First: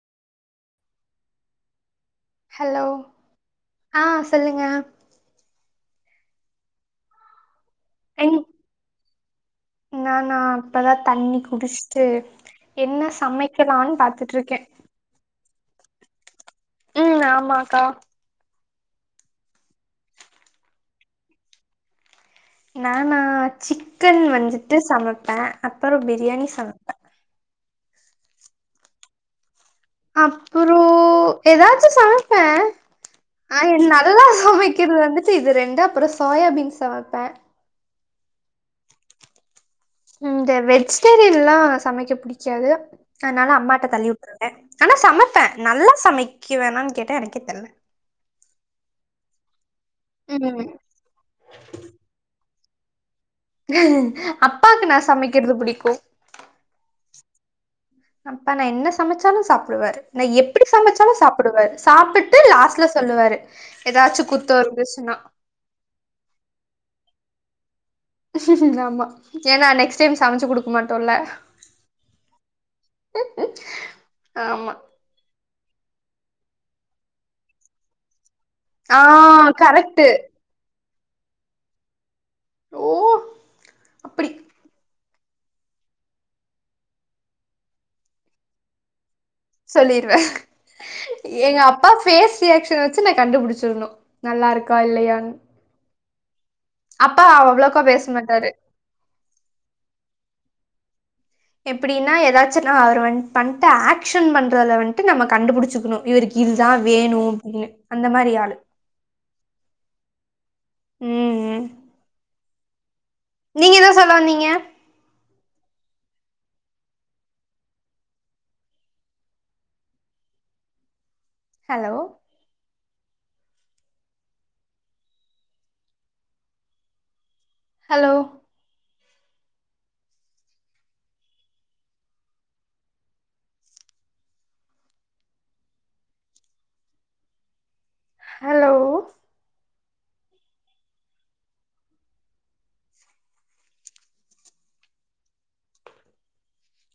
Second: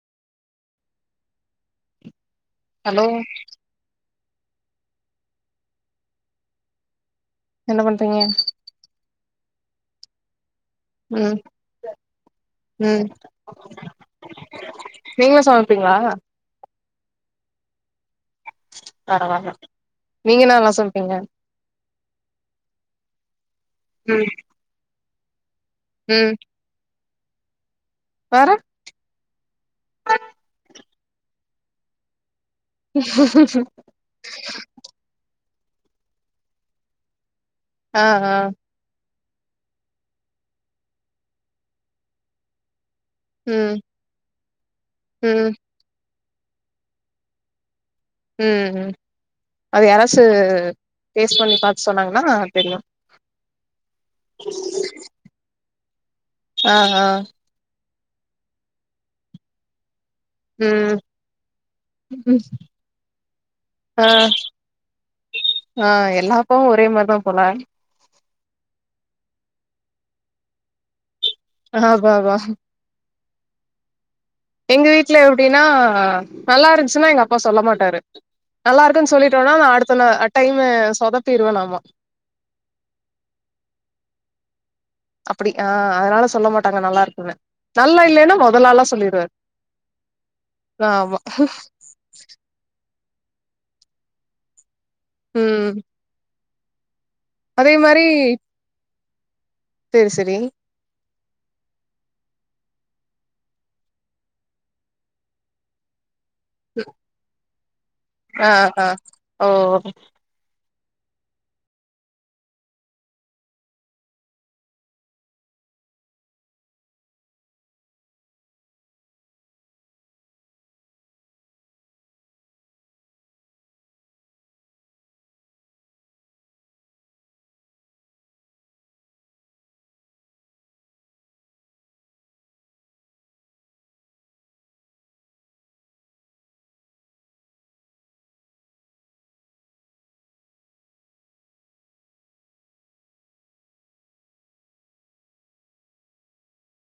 hello hello ஆ சொல்லுங்க என்ன பண்றீங்க என் நானா இப்பதான் ம் தண்ணி குடிச்ட்டு ம் என்ன சமைக்கலான்னு பாத்துட்ருக்கே நீங்க சமைப்பீங்ளா ம் ஆமாக்கா பரவால்ல நீங்க என்னல்லா சமைப்பீங்க நானா சிக்கன் ம் வந்துட்டு சமைப்பே அப்புற ம் பிரியாணி சமைப்பே வேற அப்புற எதாச்சு சமைப்பே ஆ நா நல்லா சமைக்கிறது வந்துட்டு இது ரெண்டு அப்புற சோயாபீன்ஸ் சமைப்பே ஆ ஆ இந்த வெஜிடேரியன்ல்லா சமைக்க பிடிக்காது அதனால ம் அம்மாட்ட தள்ளி விட்ருவே ஆனா சமைப்பேன் ம் நல்லா சமைக்குவேணான் கேட்டா எனக்கே தெர்ல உம் உம் அது யாரச்சு ம் டேஸ் பண்ணி பாத்து சொன்னாங்கன்னா தெரியு அப்பாக்கு நா சமைக்கிறது பிடிக்கும் ஆ ஆ அப்பா நா என்ன சமைச்சாலும் சாப்பிடுவாரு நா எப்டி ம் சமைச்சாலு சாப்பிடுவாரு சாப்பிட்டு லாஸ்ட்ல சொல்லுவாரு ஆ எதாச்சும் குத்தம் இருந்துச்சுன்னா ஆ எல்லா அப்பாவு ஒரே மாதிரிதா போல ஆமா ஏன்னா நெக்ஸ்ட் டைம் சமைச்சு குடுக்க மாட்டோம்ல்ல ஆ அதா அதா [inaudible] எங்க வீட்ல எப்படின்னா நல்லா இருந்துச்சுன்னா எங்க அப்பா சொல்ல மாட்டாரு நல்லா ஆ இருக்குன் சொல்லிட்டோனா நா கரெக்ட்டு அடுத்த டைம்மு சொதப்பீருவேனாம்மா ஓ அப்புடி அப்புடி ஆ அதனால சொல்லமாட்டாங்க நல்லா இருக்குன்னு நல்லா இல்லன்னா மொதல் ஆளா சொல்லிடுவாரு சொல்லிருவே ஏ அப் பா ஃபேஸ் ரியாக்ஷன் வச்சு நா கண்டுபிடிச்சிரனு நல்லா இருக்கா இல்லையானு ம் அப்ப அதே அவ்வளோக்கா மாரி பேசமாட்டாரு சேரி சேரி எப்படின்னா எதாச்சும் நா அவர் வந்து பண்ட்டு ஆக்ஷன் பண்ணுறத வண்ட்டு நம்ம கண்டுபிடிச்சுக்கணு இவருக்கு இது தா வேணு அப்படின்னு அந்த மாதிரி ஆளு ஆனா ஓ ம் நீங்க எதோ சொல்ல வந்தீங்க ஹலோ ஹலோ ஹலோ